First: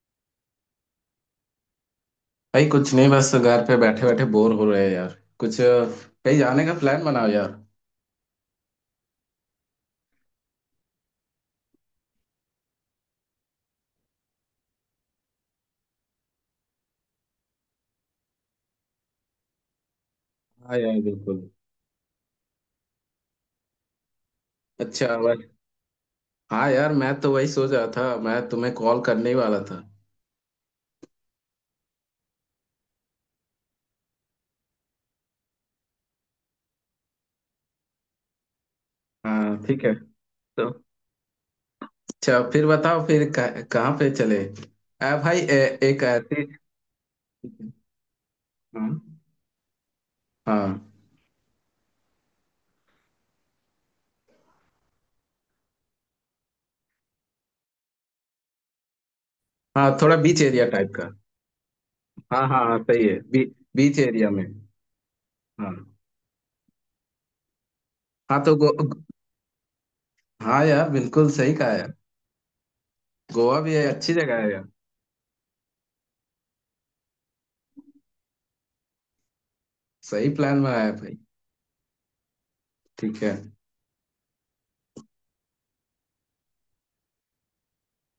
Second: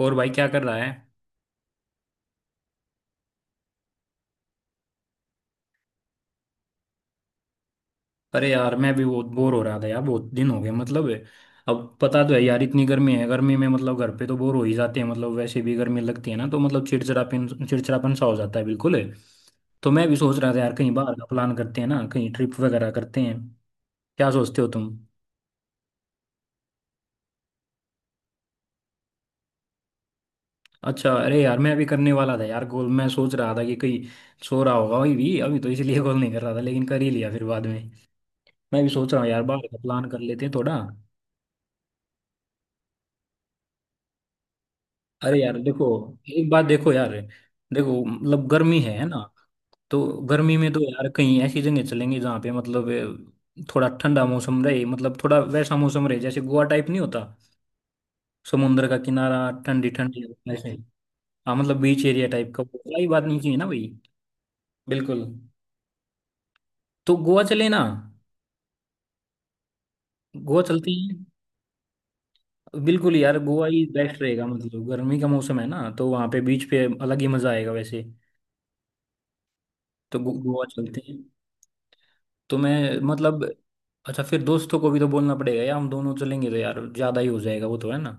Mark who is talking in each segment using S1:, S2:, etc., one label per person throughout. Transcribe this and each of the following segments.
S1: और भाई क्या कर रहा है?
S2: भाई, कुछ नहीं। बस घर पे बैठे बैठे बोर हो रहे हैं यार। कुछ कहीं जाने का प्लान बनाओ यार।
S1: अरे यार मैं भी बहुत बोर हो रहा था यार, बहुत दिन हो गए मतलब। अब पता तो है यार, इतनी गर्मी है। गर्मी में मतलब घर पे तो बोर हो ही जाते हैं। मतलब वैसे भी गर्मी लगती है ना, तो मतलब चिड़चिड़ापन चिड़चिड़ापन सा हो जाता है बिल्कुल। तो मैं भी सोच रहा था यार,
S2: हाँ
S1: कहीं
S2: यार,
S1: बाहर का
S2: बिल्कुल।
S1: प्लान करते हैं ना, कहीं ट्रिप वगैरह करते हैं। क्या सोचते हो तुम?
S2: अच्छा, बस। हाँ यार, मैं तो वही सोच रहा था, मैं तुम्हें कॉल करने ही वाला था।
S1: अच्छा, अरे यार मैं अभी करने वाला था यार गोल। मैं सोच रहा था कि कहीं सो रहा होगा वही भी अभी, तो इसलिए गोल नहीं कर रहा था, लेकिन कर ही लिया फिर बाद में। मैं भी सोच रहा हूँ यार,
S2: हाँ,
S1: बाहर का
S2: ठीक है।
S1: प्लान कर लेते हैं
S2: तो
S1: थोड़ा।
S2: अच्छा, फिर बताओ, फिर कहाँ पे चले?
S1: अरे
S2: भाई,
S1: यार देखो,
S2: एक ऐसी।
S1: एक बात देखो यार। देखो मतलब गर्मी
S2: हाँ,
S1: है ना। तो गर्मी
S2: हाँ,
S1: में तो यार कहीं ऐसी जगह चलेंगे जहाँ पे मतलब थोड़ा ठंडा मौसम रहे। मतलब थोड़ा वैसा मौसम रहे, जैसे गोवा टाइप नहीं होता? समुद्र का किनारा, ठंडी
S2: हाँ, थोड़ा
S1: ठंडी,
S2: बीच एरिया
S1: ऐसे।
S2: टाइप का।
S1: हाँ मतलब बीच एरिया
S2: हाँ,
S1: टाइप का,
S2: हाँ, हाँ,
S1: वैसा ही
S2: सही है।
S1: बात नहीं चाहिए ना भाई।
S2: बीच एरिया में।
S1: बिल्कुल।
S2: हाँ।
S1: तो गोवा चले ना?
S2: हाँ,
S1: गोवा
S2: हाँ यार,
S1: चलते हैं।
S2: बिल्कुल सही कहा यार।
S1: बिल्कुल यार,
S2: गोवा
S1: गोवा
S2: भी है,
S1: ही
S2: अच्छी
S1: बेस्ट
S2: जगह
S1: रहेगा।
S2: है यार।
S1: मतलब गर्मी का मौसम है ना, तो वहाँ पे बीच पे अलग ही मजा आएगा वैसे। तो
S2: सही प्लान
S1: गोवा
S2: बनाया
S1: चलते
S2: भाई।
S1: हैं। तो मैं
S2: ठीक है।
S1: मतलब, अच्छा फिर दोस्तों को भी तो बोलना पड़ेगा यार। हम दोनों चलेंगे तो यार ज्यादा ही हो जाएगा, वो तो है ना।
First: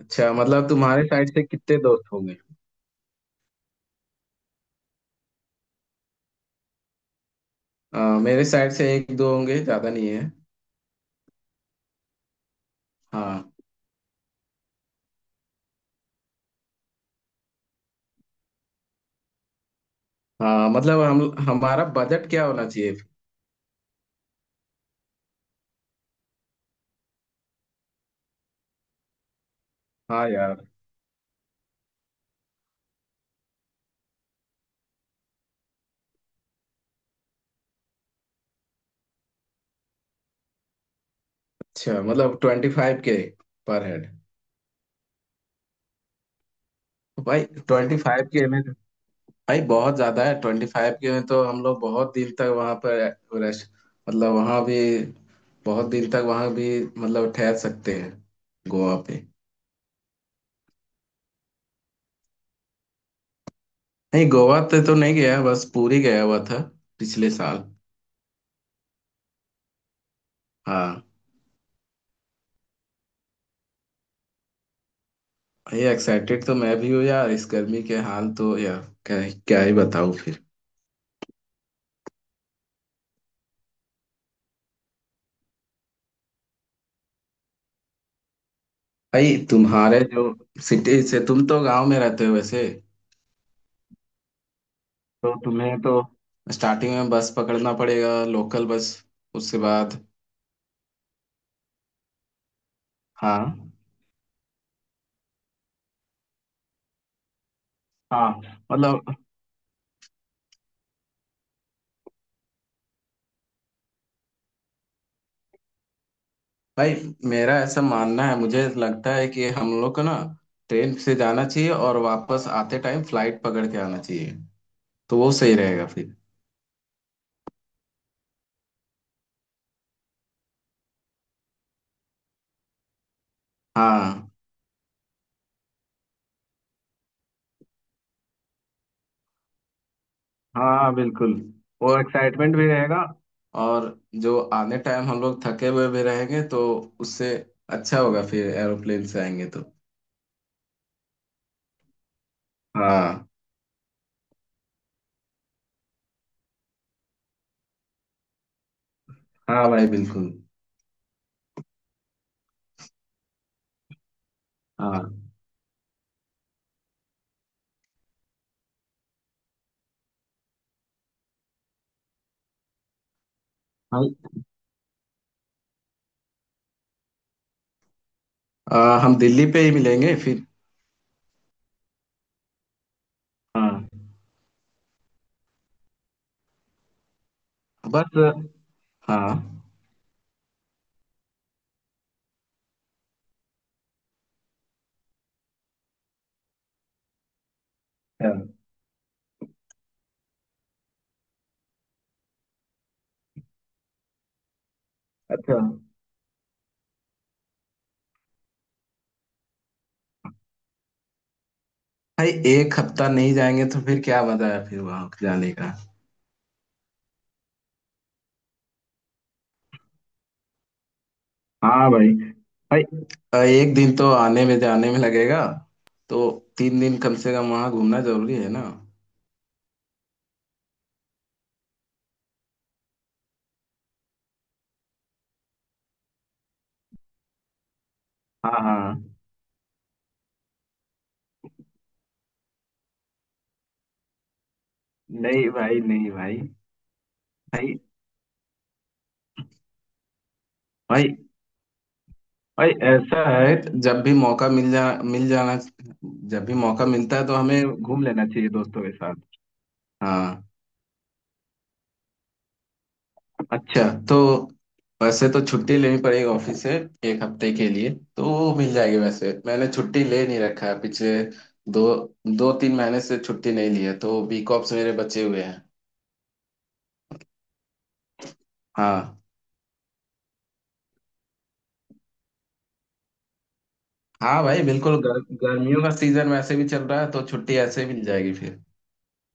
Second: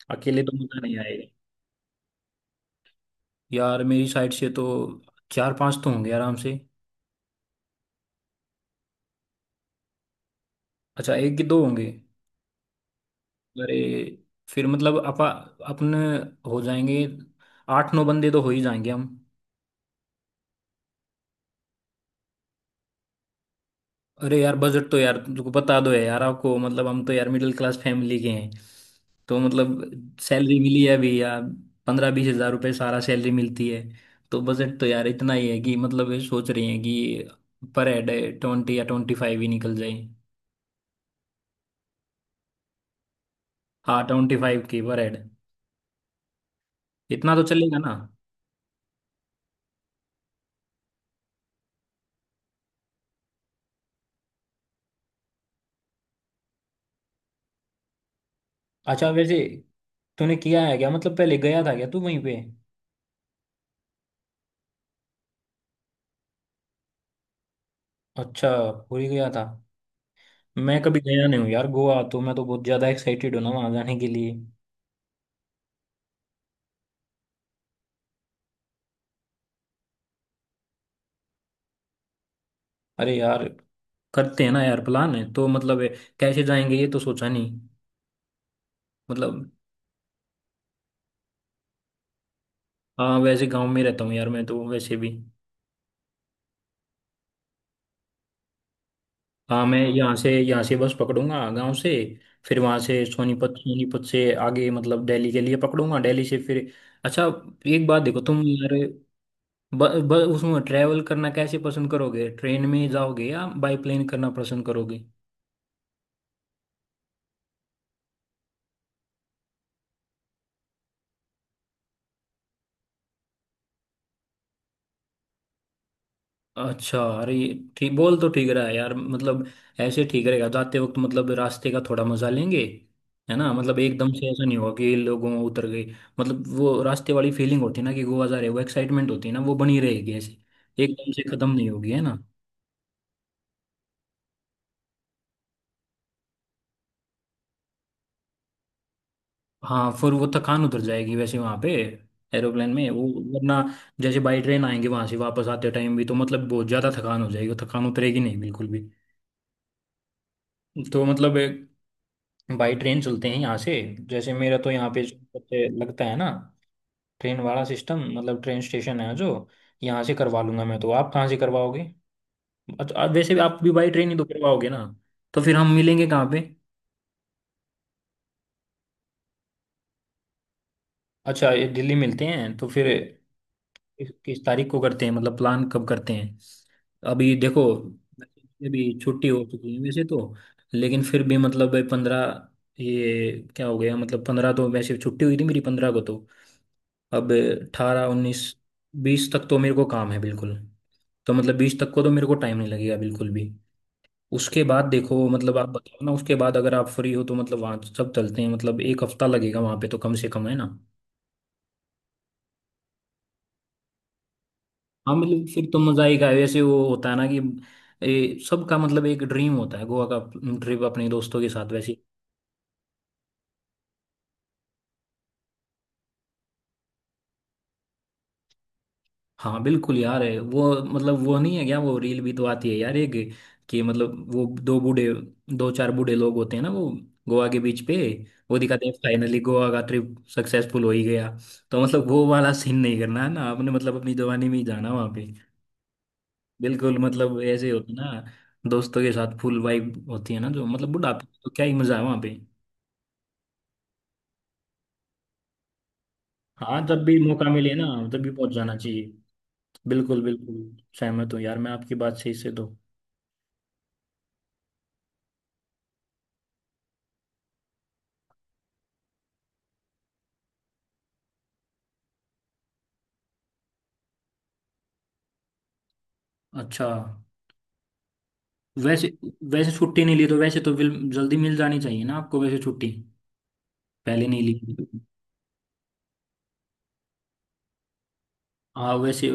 S2: अच्छा,
S1: अकेले तो
S2: मतलब
S1: मजा नहीं
S2: तुम्हारे
S1: आएगा।
S2: साइड से कितने दोस्त होंगे?
S1: यार मेरी साइड से तो चार पांच तो होंगे आराम से।
S2: मेरे साइड से एक दो होंगे, ज्यादा नहीं है।
S1: अच्छा, एक कि दो होंगे?
S2: हाँ।
S1: अरे फिर मतलब अपा अपन हो जाएंगे। आठ नौ बंदे तो हो ही जाएंगे हम।
S2: हाँ, मतलब हम हमारा बजट क्या होना चाहिए?
S1: अरे यार बजट तो यार तुमको बता दो है यार आपको। मतलब हम तो यार मिडिल क्लास फैमिली के हैं। तो मतलब
S2: हाँ यार।
S1: सैलरी मिली है अभी यार, 15-20 हजार रुपये सारा सैलरी मिलती है। तो बजट तो यार इतना ही है कि मतलब ये सोच रही हैं कि पर हेड 20 या 25 ही निकल जाए।
S2: अच्छा, मतलब 25K पर
S1: हाँ,
S2: हेड।
S1: 25 की पर हेड, इतना तो
S2: भाई,
S1: चलेगा ना।
S2: 25K में, भाई बहुत ज्यादा है। 25K में तो हम लोग बहुत दिन तक वहां पर रेस्ट, मतलब वहां भी, बहुत दिन तक वहां भी मतलब ठहर सकते हैं गोवा
S1: अच्छा,
S2: पे।
S1: वैसे तूने किया है क्या? मतलब पहले गया था क्या तू वहीं पे?
S2: नहीं, गोवा पे तो नहीं गया, बस पुरी गया हुआ था पिछले साल।
S1: अच्छा, पूरी गया था। मैं कभी
S2: हाँ
S1: गया नहीं हूँ यार गोवा तो। मैं तो बहुत ज़्यादा एक्साइटेड हूँ ना वहाँ जाने के लिए।
S2: भाई, एक्साइटेड तो मैं भी हूँ यार। इस गर्मी के हाल तो यार क्या, क्या ही बताऊँ फिर।
S1: अरे यार करते हैं ना यार, प्लान है तो मतलब। कैसे जाएंगे ये तो सोचा नहीं
S2: भाई,
S1: मतलब।
S2: तुम्हारे जो सिटी से, तुम तो गांव में रहते हो वैसे।
S1: हाँ वैसे गांव में रहता हूँ यार, मैं तो वैसे भी।
S2: तो तुम्हें तो स्टार्टिंग में बस पकड़ना पड़ेगा, लोकल बस, उसके
S1: हाँ, मैं
S2: बाद।
S1: यहाँ से बस पकड़ूंगा गांव से। फिर वहाँ से
S2: हाँ,
S1: सोनीपत सोनीपत से आगे मतलब दिल्ली के लिए पकड़ूंगा, दिल्ली से फिर। अच्छा, एक बात देखो
S2: हाँ,
S1: तुम यार,
S2: मतलब।
S1: ब, ब, उसमें ट्रैवल करना कैसे पसंद करोगे? ट्रेन में जाओगे या बाई प्लेन करना पसंद करोगे?
S2: भाई, मेरा ऐसा मानना है, मुझे लगता है कि हम लोग को ना ट्रेन से जाना चाहिए और वापस आते टाइम फ्लाइट पकड़ के आना चाहिए, तो वो सही रहेगा फिर।
S1: अच्छा, अरे ये ठीक बोल तो ठीक रहा है यार मतलब। ऐसे ठीक रहेगा, जाते वक्त मतलब रास्ते का थोड़ा मजा लेंगे है ना। मतलब एकदम
S2: हाँ,
S1: से ऐसा नहीं होगा कि लोगों उतर गए। मतलब वो रास्ते वाली फीलिंग होती है ना कि गोवा जा रहे हो, एक्साइटमेंट होती है ना, वो बनी रहेगी ऐसे।
S2: हाँ,
S1: एकदम से
S2: बिल्कुल।
S1: खत्म नहीं होगी
S2: वो
S1: है ना।
S2: एक्साइटमेंट भी रहेगा, और जो आने टाइम हम लोग थके हुए भी रहेंगे, तो उससे अच्छा होगा फिर एरोप्लेन से आएंगे तो।
S1: हाँ फिर वो थकान उतर जाएगी वैसे वहां पे एरोप्लेन में वो।
S2: हाँ,
S1: वरना जैसे बाई ट्रेन आएंगे, वहां से वापस आते टाइम भी तो मतलब बहुत ज्यादा थकान हो जाएगी, वो थकान उतरेगी नहीं बिल्कुल भी।
S2: हाँ भाई, बिल्कुल।
S1: तो मतलब बाई ट्रेन चलते हैं यहाँ से। जैसे मेरा तो यहाँ पे जो
S2: हाँ
S1: सबसे लगता है ना, ट्रेन वाला सिस्टम मतलब ट्रेन स्टेशन है जो, यहाँ से करवा लूंगा मैं। तो आप कहाँ से करवाओगे? अच्छा, वैसे भी आप भी बाई ट्रेन
S2: भाई।
S1: ही तो करवाओगे ना। तो फिर हम मिलेंगे कहाँ पे?
S2: हम दिल्ली पे ही मिलेंगे फिर।
S1: अच्छा, ये दिल्ली मिलते हैं तो फिर।
S2: हाँ।
S1: किस किस तारीख को करते हैं? मतलब प्लान कब करते हैं? अभी देखो,
S2: बस।
S1: अभी
S2: हाँ।
S1: छुट्टी हो चुकी है वैसे तो। लेकिन फिर भी मतलब 15, ये क्या हो गया, मतलब 15 तो वैसे छुट्टी हुई थी मेरी, 15 को तो। अब 18
S2: अच्छा।
S1: 19 20 तक तो मेरे को काम है बिल्कुल। तो मतलब 20 तक को तो मेरे को टाइम नहीं लगेगा बिल्कुल भी। उसके बाद देखो मतलब
S2: अच्छा।
S1: आप बताओ ना, उसके बाद अगर आप फ्री हो तो मतलब वहाँ तो सब चलते हैं। मतलब एक हफ्ता लगेगा वहाँ पे तो कम से कम है ना।
S2: भाई, एक हफ्ता नहीं जाएंगे तो फिर क्या मजा है फिर वहां
S1: हाँ मतलब
S2: जाने
S1: फिर
S2: का?
S1: तो मज़ा ही का वैसे वो होता है ना कि, ये सबका मतलब एक ड्रीम होता है गोवा का ट्रिप अपने दोस्तों के साथ
S2: हाँ
S1: वैसे।
S2: भाई। भाई, एक दिन तो आने में जाने में लगेगा, तो 3 दिन कम से कम वहां घूमना जरूरी है ना।
S1: हाँ बिल्कुल यार, है वो मतलब वो नहीं है क्या, वो रील भी तो आती है यार, एक कि मतलब वो दो बूढ़े, दो चार बूढ़े लोग होते हैं ना वो, गोवा के बीच पे।
S2: हाँ,
S1: वो दिखाते हैं
S2: हाँ।
S1: फाइनली गोवा का ट्रिप सक्सेसफुल हो ही गया। तो मतलब वो वाला सीन नहीं करना है ना आपने, मतलब अपनी जवानी में ही जाना वहाँ पे।
S2: नहीं भाई, नहीं भाई।
S1: बिल्कुल, मतलब ऐसे
S2: भाई,
S1: होता है ना, दोस्तों के साथ फुल वाइब होती है ना जो, मतलब
S2: भाई,
S1: बुढ़ापे में तो क्या ही मजा है वहाँ पे।
S2: भाई, ऐसा है, जब भी मौका मिल जाना। जब भी
S1: हाँ,
S2: मौका
S1: जब
S2: मिलता
S1: भी
S2: है तो
S1: मौका मिले
S2: हमें
S1: ना,
S2: घूम
S1: तब
S2: लेना
S1: भी
S2: चाहिए
S1: पहुंच जाना
S2: दोस्तों के
S1: चाहिए।
S2: साथ।
S1: बिल्कुल
S2: हाँ।
S1: बिल्कुल। सहमत हूँ यार, मैं आपकी बात सही से इससे तो।
S2: अच्छा। तो वैसे तो छुट्टी लेनी पड़ेगी ऑफिस से, एक हफ्ते के लिए। तो वो मिल जाएगी वैसे, मैंने छुट्टी ले नहीं रखा है। पिछले दो 2-3 महीने से छुट्टी नहीं ली है, तो बी कॉप्स मेरे बचे हुए हैं।
S1: अच्छा, वैसे
S2: हाँ।
S1: वैसे छुट्टी नहीं ली तो वैसे तो जल्दी मिल जानी चाहिए ना आपको वैसे छुट्टी, पहले नहीं
S2: हाँ भाई, बिल्कुल।
S1: ली।
S2: गर्मियों का सीजन वैसे भी चल रहा है, तो छुट्टी ऐसे ही मिल जाएगी फिर।
S1: हाँ वैसे,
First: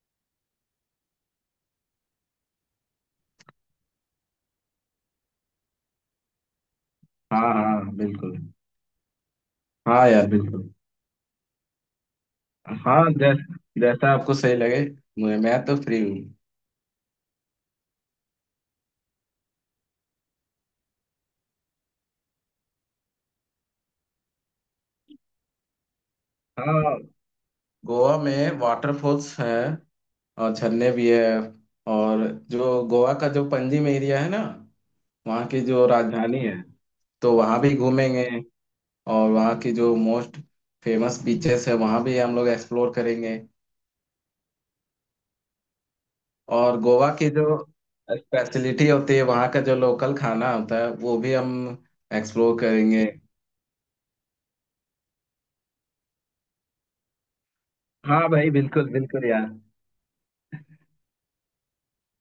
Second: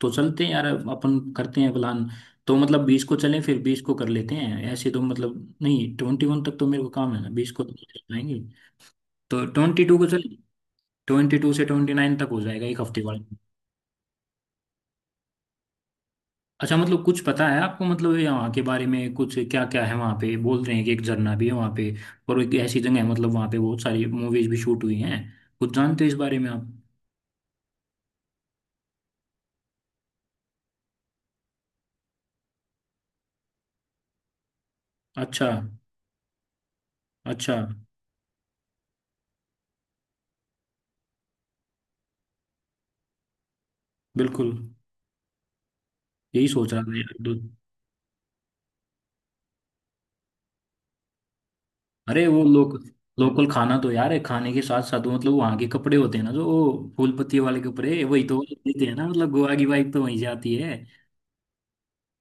S1: तो चलते हैं यार अपन, करते हैं प्लान। तो मतलब बीस को चलें, फिर 20 को कर लेते हैं ऐसे, तो मतलब नहीं, 21 तक तो मेरे को काम है ना, 20
S2: हाँ,
S1: को तो
S2: हाँ,
S1: नहीं चल
S2: बिल्कुल।
S1: पाएंगे। तो 22 को
S2: हाँ यार,
S1: चलें।
S2: बिल्कुल।
S1: 22 से 29 तक हो जाएगा एक हफ्ते
S2: हाँ,
S1: वाला।
S2: जैसा आपको सही लगे। मैं तो फ्री हूँ।
S1: अच्छा, मतलब कुछ पता है आपको? मतलब यहाँ के बारे में कुछ, क्या क्या है वहाँ पे, बोल रहे हैं कि एक झरना भी है वहाँ पे, और एक ऐसी जगह है मतलब वहाँ पे बहुत सारी मूवीज भी शूट हुई हैं। कुछ जानते हो इस बारे में आप?
S2: हाँ। गोवा में वाटरफॉल्स है और झरने भी है। और जो गोवा का जो पंजिम एरिया है ना, वहाँ
S1: अच्छा,
S2: की जो राजधानी है, तो
S1: अच्छा,
S2: वहाँ भी घूमेंगे। और वहाँ की जो मोस्ट फेमस बीचेस है, वहाँ भी हम लोग एक्सप्लोर करेंगे।
S1: बिल्कुल। यही सोच
S2: और
S1: रहा था
S2: गोवा
S1: यार
S2: की
S1: दो।
S2: जो स्पेशलिटी होती है, वहाँ का जो लोकल खाना होता है, वो भी हम
S1: अरे वो
S2: एक्सप्लोर करेंगे।
S1: लोकल खाना तो यार है, खाने के साथ साथ वो मतलब वहाँ के कपड़े होते हैं ना जो, वो फूल पत्ती वाले कपड़े वही
S2: हाँ
S1: तो
S2: भाई,
S1: देते
S2: बिल्कुल,
S1: हैं ना,
S2: बिल्कुल
S1: मतलब
S2: यार।
S1: गोवा की वाइफ तो वहीं जाती है।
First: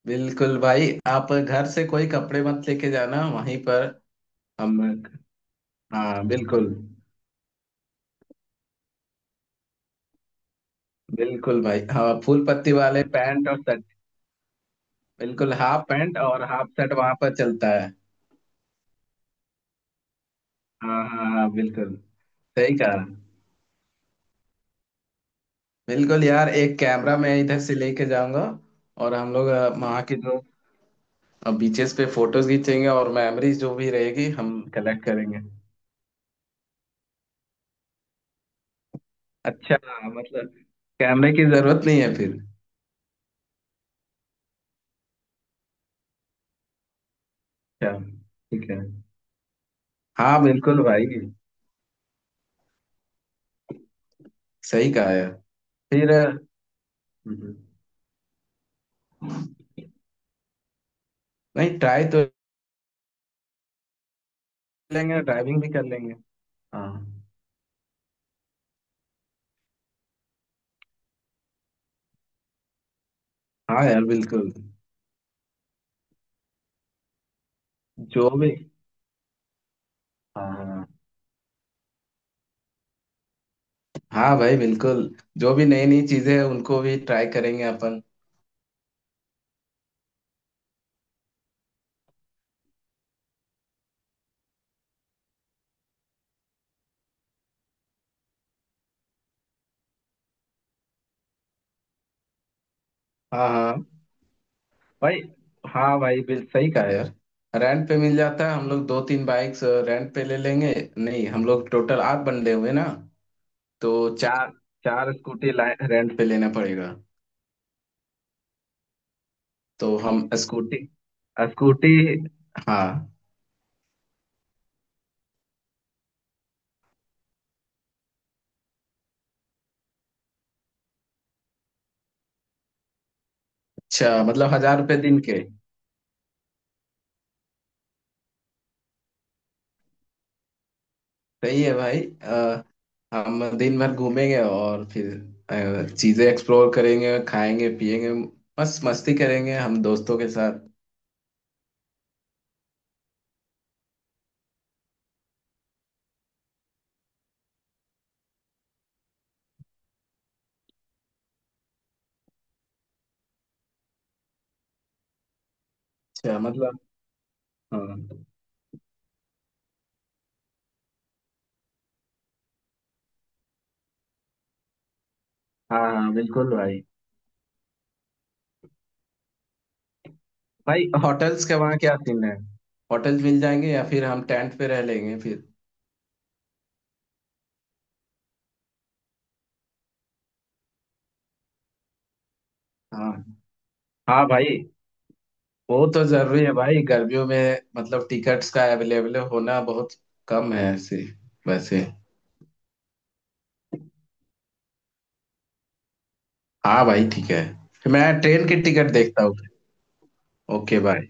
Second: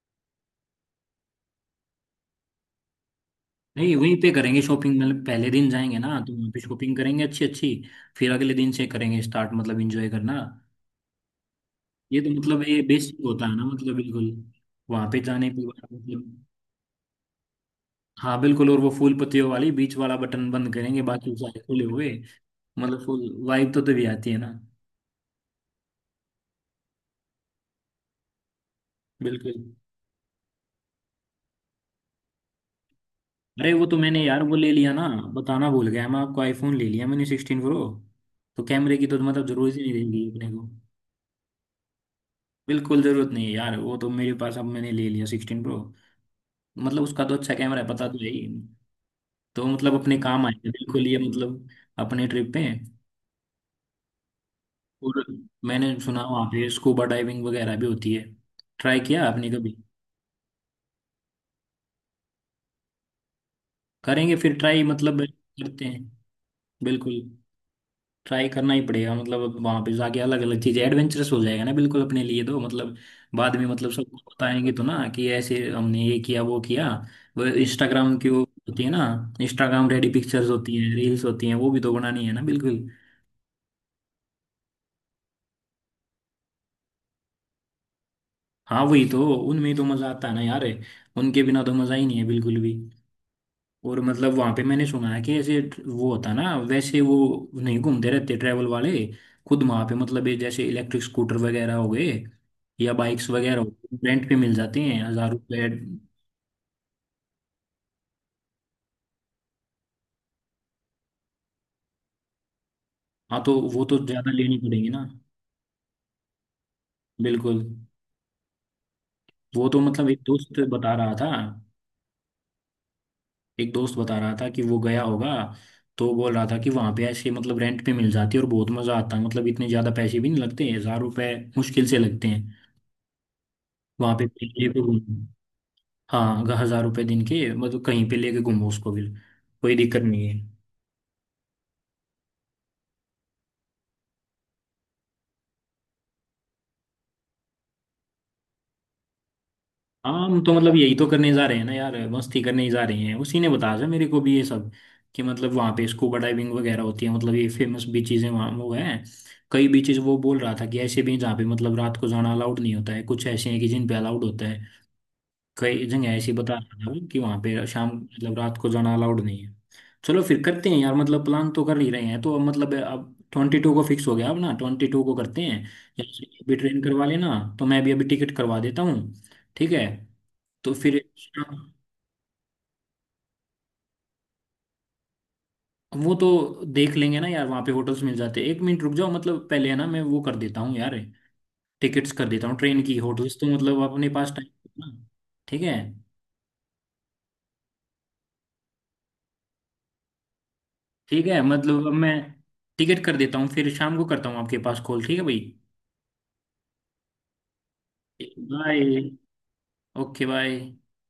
S2: बिल्कुल भाई, आप घर से कोई कपड़े मत लेके जाना, वहीं पर।
S1: नहीं, वहीं पे करेंगे
S2: हम
S1: शॉपिंग। मतलब पहले दिन जाएंगे ना
S2: हाँ,
S1: तो वहाँ पे
S2: बिल्कुल।
S1: शॉपिंग करेंगे अच्छी अच्छी। फिर अगले दिन से करेंगे स्टार्ट मतलब एंजॉय करना।
S2: बिल्कुल भाई,
S1: ये
S2: हाँ,
S1: तो
S2: फूल
S1: मतलब
S2: पत्ती
S1: ये
S2: वाले
S1: बेसिक होता
S2: पैंट
S1: है
S2: और
S1: ना
S2: शर्ट।
S1: मतलब बिल्कुल, वहाँ पे जाने
S2: बिल्कुल,
S1: के
S2: हाफ
S1: बाद
S2: पैंट
S1: मतलब।
S2: और हाफ शर्ट वहां पर चलता है।
S1: हाँ बिल्कुल, और वो फूल पत्तियों वाली बीच वाला बटन बंद करेंगे,
S2: हाँ, हाँ,
S1: बाकी
S2: हाँ,
S1: सारे खुले
S2: बिल्कुल।
S1: हुए।
S2: सही
S1: मतलब
S2: कहा।
S1: फुल वाइब तो तभी आती है ना।
S2: बिल्कुल यार, एक कैमरा मैं इधर से लेके जाऊंगा। और हम लोग
S1: बिल्कुल।
S2: वहाँ की जो बीचेस पे फोटोज खींचेंगे और मेमोरीज
S1: अरे
S2: जो
S1: वो
S2: भी
S1: तो मैंने
S2: रहेगी
S1: यार
S2: हम
S1: वो ले लिया
S2: कलेक्ट
S1: ना,
S2: करेंगे।
S1: बताना भूल गया मैं आपको। आईफोन ले लिया मैंने 16 प्रो। तो कैमरे की तो मतलब जरूरत
S2: अच्छा,
S1: ही नहीं रहेगी
S2: मतलब
S1: अपने को।
S2: कैमरे की जरूरत नहीं है फिर।
S1: बिल्कुल जरूरत नहीं है यार, वो तो मेरे पास अब, मैंने ले लिया 16 प्रो। मतलब उसका तो अच्छा कैमरा है
S2: अच्छा,
S1: पता तो है ही।
S2: ठीक है।
S1: तो मतलब अपने
S2: हाँ,
S1: काम आएगा
S2: बिल्कुल भाई।
S1: बिल्कुल ये, मतलब अपने ट्रिप पे।
S2: सही कहा
S1: और
S2: है।
S1: मैंने
S2: फिर
S1: सुना वहाँ पे स्कूबा डाइविंग
S2: हम्म,
S1: वगैरह भी होती है। ट्राई किया आपने कभी?
S2: नहीं, ट्राई तो
S1: करेंगे फिर ट्राई,
S2: लेंगे,
S1: मतलब
S2: ड्राइविंग भी कर
S1: करते हैं।
S2: लेंगे। हाँ।
S1: बिल्कुल, ट्राई करना ही पड़ेगा मतलब। वहां पे जाके अलग अलग चीजें, एडवेंचरस हो जाएगा ना बिल्कुल अपने लिए तो मतलब। बाद में
S2: हाँ
S1: मतलब
S2: यार,
S1: सबको
S2: बिल्कुल।
S1: बताएंगे तो ना कि ऐसे हमने ये किया वो किया। वो इंस्टाग्राम की
S2: जो
S1: वो
S2: भी।
S1: होती है ना, इंस्टाग्राम रेडी पिक्चर्स होती हैं,
S2: हाँ,
S1: रील्स होती हैं, वो भी तो बनानी है ना बिल्कुल।
S2: हाँ भाई, बिल्कुल। जो भी नई नई चीजें हैं उनको भी ट्राई करेंगे अपन।
S1: हाँ वही तो, उनमें ही तो मजा आता है ना यार। उनके बिना तो मजा ही नहीं है बिल्कुल भी। और मतलब वहां पे मैंने सुना है कि ऐसे वो होता है ना वैसे वो, नहीं घूमते रहते ट्रैवल वाले खुद वहां पे, मतलब ये जैसे इलेक्ट्रिक स्कूटर वगैरह हो गए या बाइक्स
S2: हाँ,
S1: वगैरह हो
S2: हाँ
S1: गई, रेंट पे मिल जाते हैं
S2: भाई।
S1: 1000 रुपये।
S2: हाँ भाई, बिल सही कहा यार। रेंट पे मिल जाता है, हम लोग दो तीन बाइक्स रेंट पे ले लेंगे। नहीं, हम लोग टोटल आठ बंदे हुए ना,
S1: हाँ तो वो
S2: तो
S1: तो ज्यादा
S2: चार
S1: लेनी पड़ेगी ना।
S2: चार स्कूटी रेंट पे लेना पड़ेगा।
S1: बिल्कुल। वो तो
S2: तो
S1: मतलब, एक
S2: हम
S1: दोस्त
S2: स्कूटी,
S1: बता रहा था।
S2: स्कूटी। हाँ।
S1: एक दोस्त बता रहा था कि वो गया होगा, तो बोल रहा था कि वहां पे ऐसे मतलब रेंट पे मिल जाती है और बहुत मजा आता है। मतलब इतने ज्यादा पैसे भी नहीं लगते, 1000 रुपए मुश्किल से लगते हैं वहां
S2: अच्छा,
S1: पे।
S2: मतलब 1000 रुपए दिन के?
S1: हाँ, अगर 1000 रुपए दिन के मतलब कहीं पे लेके घूमो उसको भी कोई दिक्कत नहीं है।
S2: सही है भाई। हम दिन भर घूमेंगे और फिर चीजें एक्सप्लोर करेंगे, खाएंगे पिएंगे, मस्त मस्ती करेंगे हम
S1: हाँ,
S2: दोस्तों के
S1: हम तो
S2: साथ।
S1: मतलब यही तो करने जा रहे हैं ना यार, मस्ती करने ही जा रहे हैं। उसी ने बताया था मेरे को भी ये सब, कि मतलब वहाँ पे स्कूबा डाइविंग वगैरह होती है, मतलब ये फेमस बीचेज हैं वहाँ वो हैं। कई बीचेज वो बोल रहा था कि ऐसे भी हैं जहाँ पे मतलब रात को जाना अलाउड नहीं होता है, कुछ ऐसे हैं कि जिन पे अलाउड होता है। कई जगह ऐसी
S2: अच्छा,
S1: बता रहा
S2: मतलब।
S1: था वो कि वहाँ पे शाम,
S2: हाँ,
S1: मतलब रात को जाना अलाउड नहीं है। चलो फिर करते हैं यार, मतलब प्लान तो कर ही रहे हैं तो अब, मतलब अब 22 को फिक्स हो गया। अब ना, 22 को करते हैं
S2: हाँ,
S1: या
S2: हाँ, बिल्कुल
S1: अभी
S2: भाई।
S1: ट्रेन करवा लेना। तो मैं भी अभी टिकट करवा देता हूँ। ठीक है तो
S2: भाई,
S1: फिर।
S2: होटल्स का वहाँ क्या सीन है? होटल्स मिल जाएंगे या फिर हम टेंट पे रह लेंगे फिर?
S1: वो तो देख लेंगे ना यार, वहाँ पे होटल्स मिल जाते हैं। एक मिनट रुक जाओ, मतलब पहले है ना, मैं वो कर देता हूँ यार, टिकट्स कर देता हूँ ट्रेन की।
S2: हाँ,
S1: होटल्स तो मतलब अपने
S2: हाँ
S1: पास
S2: भाई।
S1: टाइम है ना। ठीक है।
S2: वो तो जरूरी है भाई, गर्मियों में मतलब टिकट्स का अवेलेबल होना बहुत कम है ऐसे।
S1: ठीक है,
S2: वैसे।
S1: मतलब अब मैं टिकट कर देता हूँ, फिर शाम को करता हूँ आपके पास कॉल। ठीक है भाई।
S2: हाँ भाई, ठीक है, मैं ट्रेन की
S1: बाय।
S2: टिकट देखता हूँ।
S1: Okay bye.
S2: Okay, bye.